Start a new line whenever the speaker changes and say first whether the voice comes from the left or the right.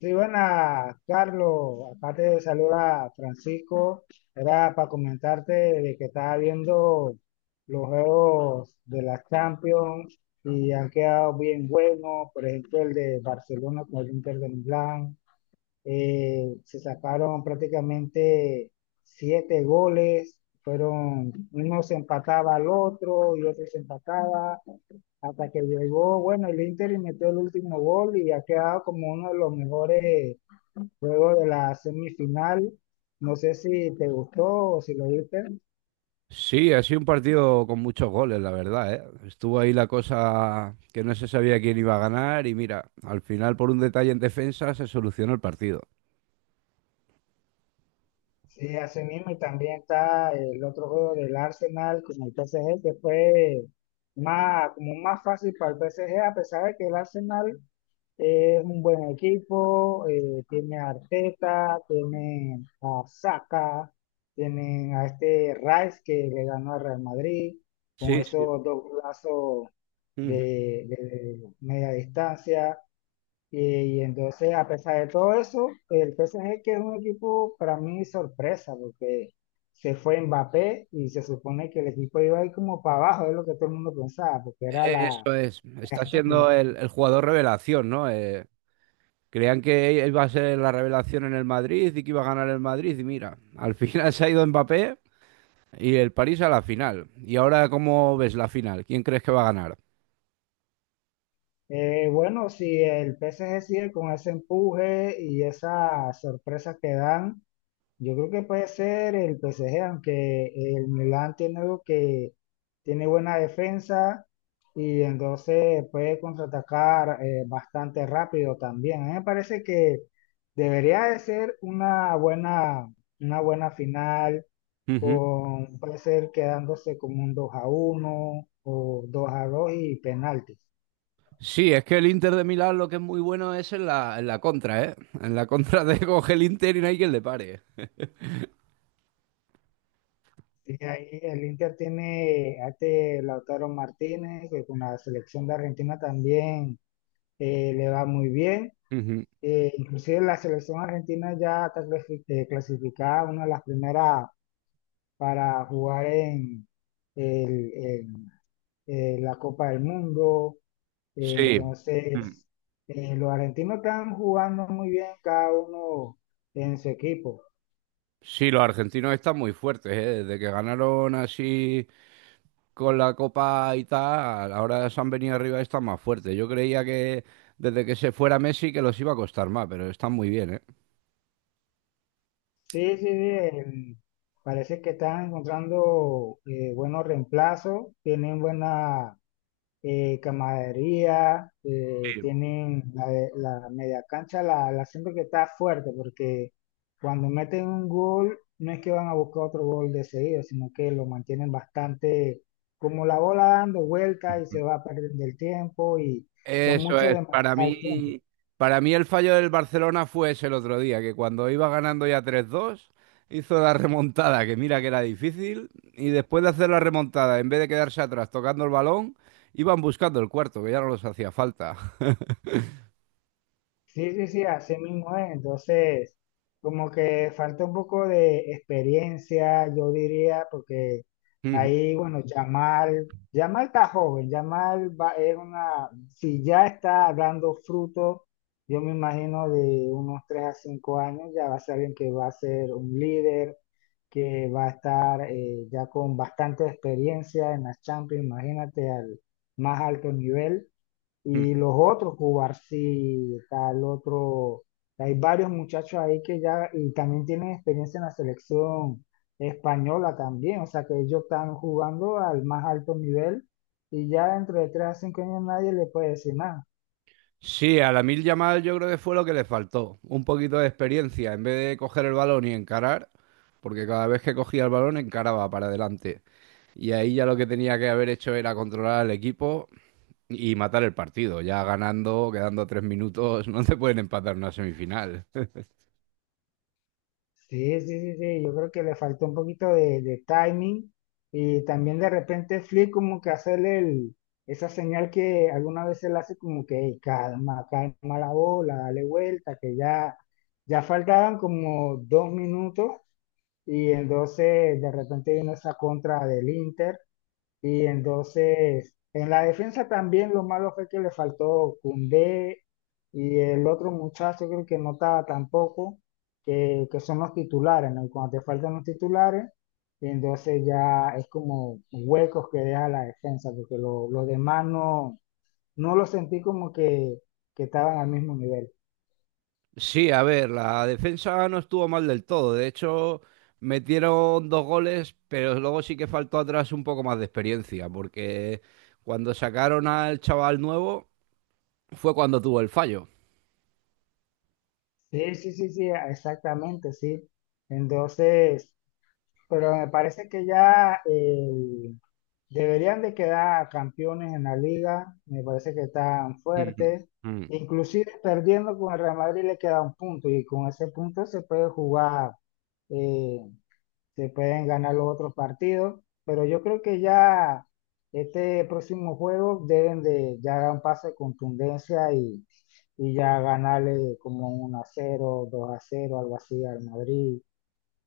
left: Sí, buenas, Carlos. Acá te saluda Francisco. Era para comentarte de que estaba viendo los juegos de la Champions y han quedado bien buenos. Por ejemplo, el de Barcelona con el Inter de Milán. Se sacaron prácticamente siete goles. Fueron, uno se empataba al otro y otro se empataba hasta que llegó, bueno, el Inter y metió el último gol y ha quedado como uno de los mejores. Luego de la semifinal, no sé si te gustó o si lo viste.
right: Sí, ha sido un partido con muchos goles, la verdad, ¿eh? Estuvo ahí la cosa que no se sabía quién iba a ganar y mira, al final por un detalle en defensa se solucionó el partido.
left: Sí, así mismo. Y también está el otro juego del Arsenal con el PSG, que fue más, como más fácil para el PSG, a pesar de que el Arsenal es un buen equipo, tiene a Arteta, tiene a Saka, tienen a este Rice que le ganó al Real Madrid con
right: Sí, sí.
left: esos dos golazos
right: Ujú.
left: de media distancia. Y, y entonces, a pesar de todo eso, el PSG, que es un equipo para mí sorpresa, porque se fue Mbappé y se supone que el equipo iba a ir como para abajo, es lo que todo el mundo pensaba, porque era
right: Eso es.
left: la
right: Está siendo
left: estrella.
right: el jugador revelación, ¿no? Creían que iba a ser la revelación en el Madrid y que iba a ganar el Madrid y mira, al final se ha ido Mbappé y el París a la final. Y ahora, ¿cómo ves la final? ¿Quién crees que va a ganar?
left: Bueno, si el PSG sigue con ese empuje y esas sorpresas que dan, yo creo que puede ser el PSG, aunque el Milan tiene algo que tiene buena defensa y entonces puede contraatacar bastante rápido también. A mí me parece que debería de ser una buena final con, puede ser quedándose como un 2 a uno o 2 a 2 y penaltis.
right: Sí, es que el Inter de Milán lo que es muy bueno es en la contra, ¿eh? En la contra de coge el Inter y no hay quien le pare.
left: Y ahí el Inter tiene a este Lautaro Martínez, que con la selección de Argentina también le va muy bien.
right: Ujú.
left: Inclusive la selección argentina ya está clasificada, una de las primeras para jugar en en, la Copa del Mundo. Eh,
right: Sí. Mm.
left: entonces, eh, los argentinos están jugando muy bien cada uno en su equipo.
right: Sí, los argentinos están muy fuertes, ¿eh? Desde que ganaron así con la Copa y tal, ahora se han venido arriba y están más fuertes. Yo creía que desde que se fuera Messi que los iba a costar más, pero están muy bien,
left: Sí, sí, sí, parece que están encontrando buenos reemplazos, tienen buena, camaradería, tienen la media cancha, la siento que está fuerte porque cuando meten un gol no es que van a buscar otro gol de seguido, sino que lo mantienen bastante como la bola dando vueltas y
right: ¿eh?
left: se va perdiendo el tiempo y son
right: Eso
left: muchos
right: es,
left: de
right: para
left: manejar el tiempo.
right: mí, para mí el fallo del Barcelona fue ese el otro día, que cuando iba ganando ya 3-2 hizo la remontada, que mira que era difícil, y después de hacer la remontada, en vez de quedarse atrás tocando el balón, iban buscando el cuarto, que ya no los hacía falta.
left: Sí, sí, sí, así mismo es. Entonces, como que falta un poco de experiencia, yo diría, porque ahí, bueno, Yamal, Yamal está joven, Yamal va, es una, si ya está dando fruto, yo me imagino de unos 3 a 5 años, ya va a ser alguien que va a ser un líder, que va a estar ya con bastante experiencia en las Champions, imagínate al más alto nivel. Y los otros, Cubarsí, tal otro, hay varios muchachos ahí que ya, y también tienen experiencia en la selección española también, o sea que ellos están jugando al más alto nivel y ya dentro de tres a cinco años nadie le puede decir nada.
right: Sí, a la mil Yamal yo creo que fue lo que le faltó, un poquito de experiencia, en vez de coger el balón y encarar, porque cada vez que cogía el balón encaraba para adelante. Y ahí ya lo que tenía que haber hecho era controlar al equipo y matar el partido, ya ganando, quedando 3 minutos, no te pueden empatar una semifinal.
left: Sí, sí, sí, sí, yo creo que le faltó un poquito de timing y también de repente Flick como que hacerle el, esa señal que alguna vez él hace como que "Ey, calma, calma la bola, dale vuelta, que ya, ya faltaban como dos minutos y entonces de repente vino esa contra del Inter y entonces, en la defensa también lo malo fue que le faltó Koundé y el otro muchacho creo que no estaba tampoco, que son los titulares, ¿no? Y cuando te faltan los titulares, entonces ya es como huecos que deja la defensa, porque los demás no, no lo sentí como que estaban al mismo nivel.
right: Sí, a ver, la defensa no estuvo mal del todo. De hecho, metieron dos goles, pero luego sí que faltó atrás un poco más de experiencia, porque cuando sacaron al chaval nuevo fue cuando tuvo el fallo.
left: Sí, sí, sí, sí, exactamente, sí. Entonces, pero me parece que ya deberían de quedar campeones en la liga, me parece que están
right: Ujú.
left: fuertes.
right: Mm.
left: Inclusive perdiendo con el Real Madrid le queda un punto y con ese punto se puede jugar, eh, se pueden ganar los otros partidos, pero yo creo que ya este próximo juego deben de ya dar un paso de contundencia y ya ganarle como un a cero, dos a cero, algo así al Madrid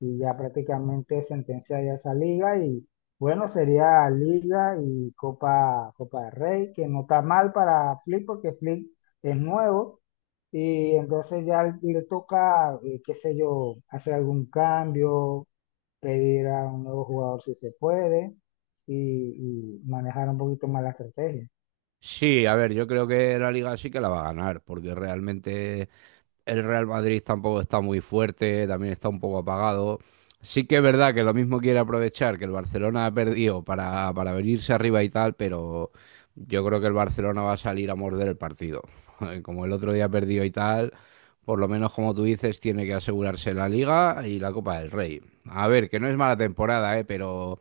left: y ya prácticamente sentencia ya esa liga y bueno, sería Liga y Copa, Copa del Rey, que no está mal para Flick porque Flick es nuevo y entonces ya le toca, qué sé yo, hacer algún cambio, pedir a un nuevo jugador si se puede y manejar un poquito más la estrategia.
right: Sí, a ver, yo creo que la liga sí que la va a ganar, porque realmente el Real Madrid tampoco está muy fuerte, también está un poco apagado. Sí que es verdad que lo mismo quiere aprovechar que el Barcelona ha perdido para venirse arriba y tal, pero yo creo que el Barcelona va a salir a morder el partido. Como el otro día perdió y tal, por lo menos como tú dices, tiene que asegurarse la Liga y la Copa del Rey. A ver, que no es mala temporada, ¿eh? Pero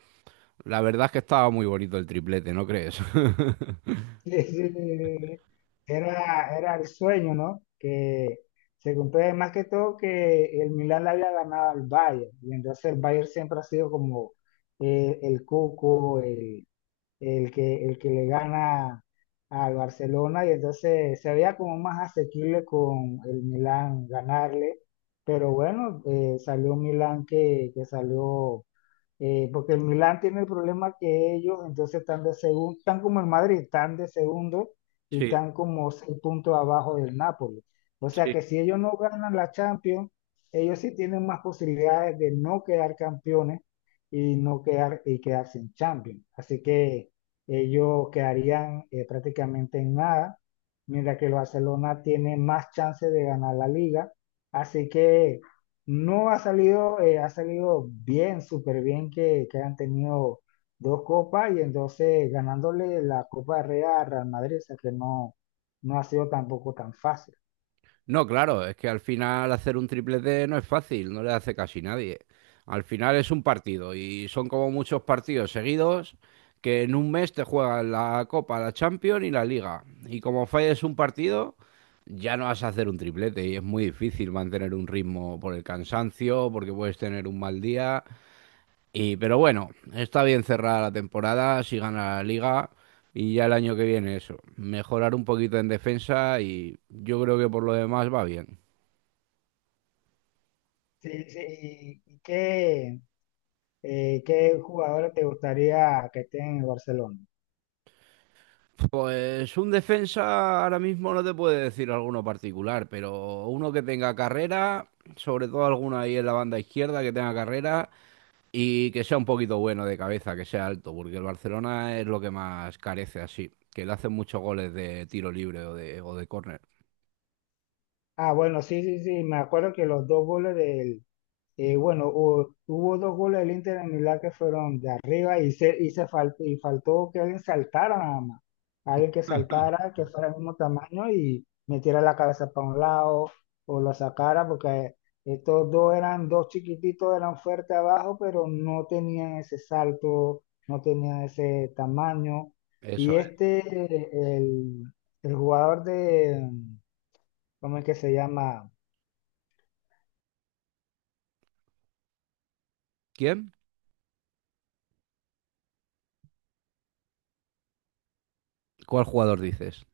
right: la verdad es que estaba muy bonito el triplete, ¿no crees?
left: Sí, sí, era, era el sueño, ¿no? Que se cumple más que todo que el Milan le había ganado al Bayern, y entonces el Bayern siempre ha sido como el cuco, el, el que le gana al Barcelona, y entonces se veía como más asequible con el Milan ganarle, pero bueno, salió un Milan que salió, porque el Milán tiene el problema que ellos entonces están de segundo, están como el Madrid, están de segundo y
right: Sí,
left: están como seis puntos abajo del Napoli. O sea
right: sí.
left: que si ellos no ganan la Champions, ellos sí tienen más posibilidades de no quedar campeones y no quedar y quedarse en Champions. Así que ellos quedarían, prácticamente en nada, mientras que el Barcelona tiene más chance de ganar la liga. Así que no ha salido, ha salido bien, súper bien que han tenido dos copas y entonces ganándole la Copa de Rey a Real Madrid, o sea que no, no ha sido tampoco tan fácil.
right: No, claro, es que al final hacer un triplete no es fácil, no le hace casi nadie. Al final es un partido y son como muchos partidos seguidos que en un mes te juegan la Copa, la Champions y la Liga. Y como falles un partido, ya no vas a hacer un triplete y es muy difícil mantener un ritmo por el cansancio, porque puedes tener un mal día. Pero bueno, está bien cerrada la temporada, si gana la Liga. Y ya el año que viene eso, mejorar un poquito en defensa y yo creo que por lo demás va bien.
left: Sí, sí, ¿y qué, qué jugadores te gustaría que estén en el Barcelona?
right: Pues un defensa ahora mismo no te puede decir alguno particular, pero uno que tenga carrera, sobre todo alguno ahí en la banda izquierda que tenga carrera y que sea un poquito bueno de cabeza, que sea alto, porque el Barcelona es lo que más carece así, que le hacen muchos goles de tiro libre o de córner.
left: Ah, bueno, sí, sí, sí, me acuerdo que los dos goles del, eh, bueno, hubo dos goles del Inter en Milán que fueron de arriba y, se, y, y faltó que alguien saltara nada más. Alguien que saltara, que fuera del mismo tamaño y metiera la cabeza para un lado o lo sacara, porque estos dos eran dos chiquititos, eran fuertes abajo, pero no tenían ese salto, no tenían ese tamaño. Y
right: Eso es.
left: este, el, el jugador de, ¿cómo es que se llama?
right: ¿Quién? ¿Cuál jugador dices?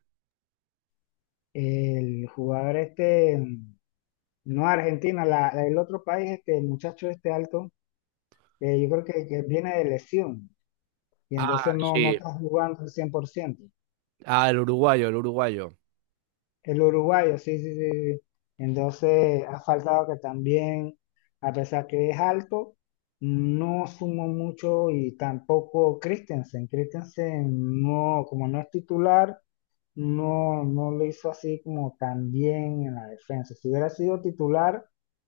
left: El jugador este. No, Argentina, el otro país, este, el muchacho este alto, yo creo que viene de lesión y
right: Ah,
left: entonces no, no
right: sí.
left: está jugando al 100%.
right: Ah, el uruguayo, el uruguayo.
left: El uruguayo, sí, sí, sí. Sí. Entonces, ha faltado que también, a pesar que es alto, no sumó mucho y tampoco Christensen. Christensen no, como no es titular, no, no lo hizo así como tan bien en la defensa. Si hubiera sido titular,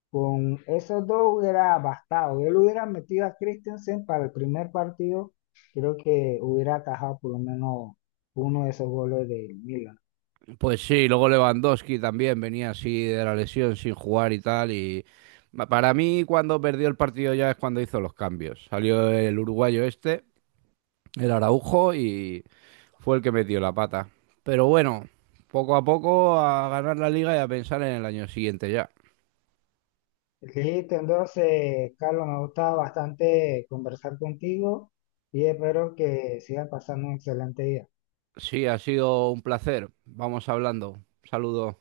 left: con esos dos hubiera bastado. Él hubiera metido a Christensen para el primer partido, creo que hubiera atajado por lo menos uno de esos goles del Milan.
right: Pues sí, luego Lewandowski también venía así de la lesión sin jugar y tal. Y para mí, cuando perdió el partido ya es cuando hizo los cambios. Salió el uruguayo este, el Araujo, y fue el que metió la pata. Pero bueno, poco a poco a ganar la liga y a pensar en el año siguiente ya.
left: Listo, entonces, Carlos, me ha gustado bastante conversar contigo y espero que sigas pasando un excelente día.
right: Sí, ha sido un placer. Vamos hablando. Saludos.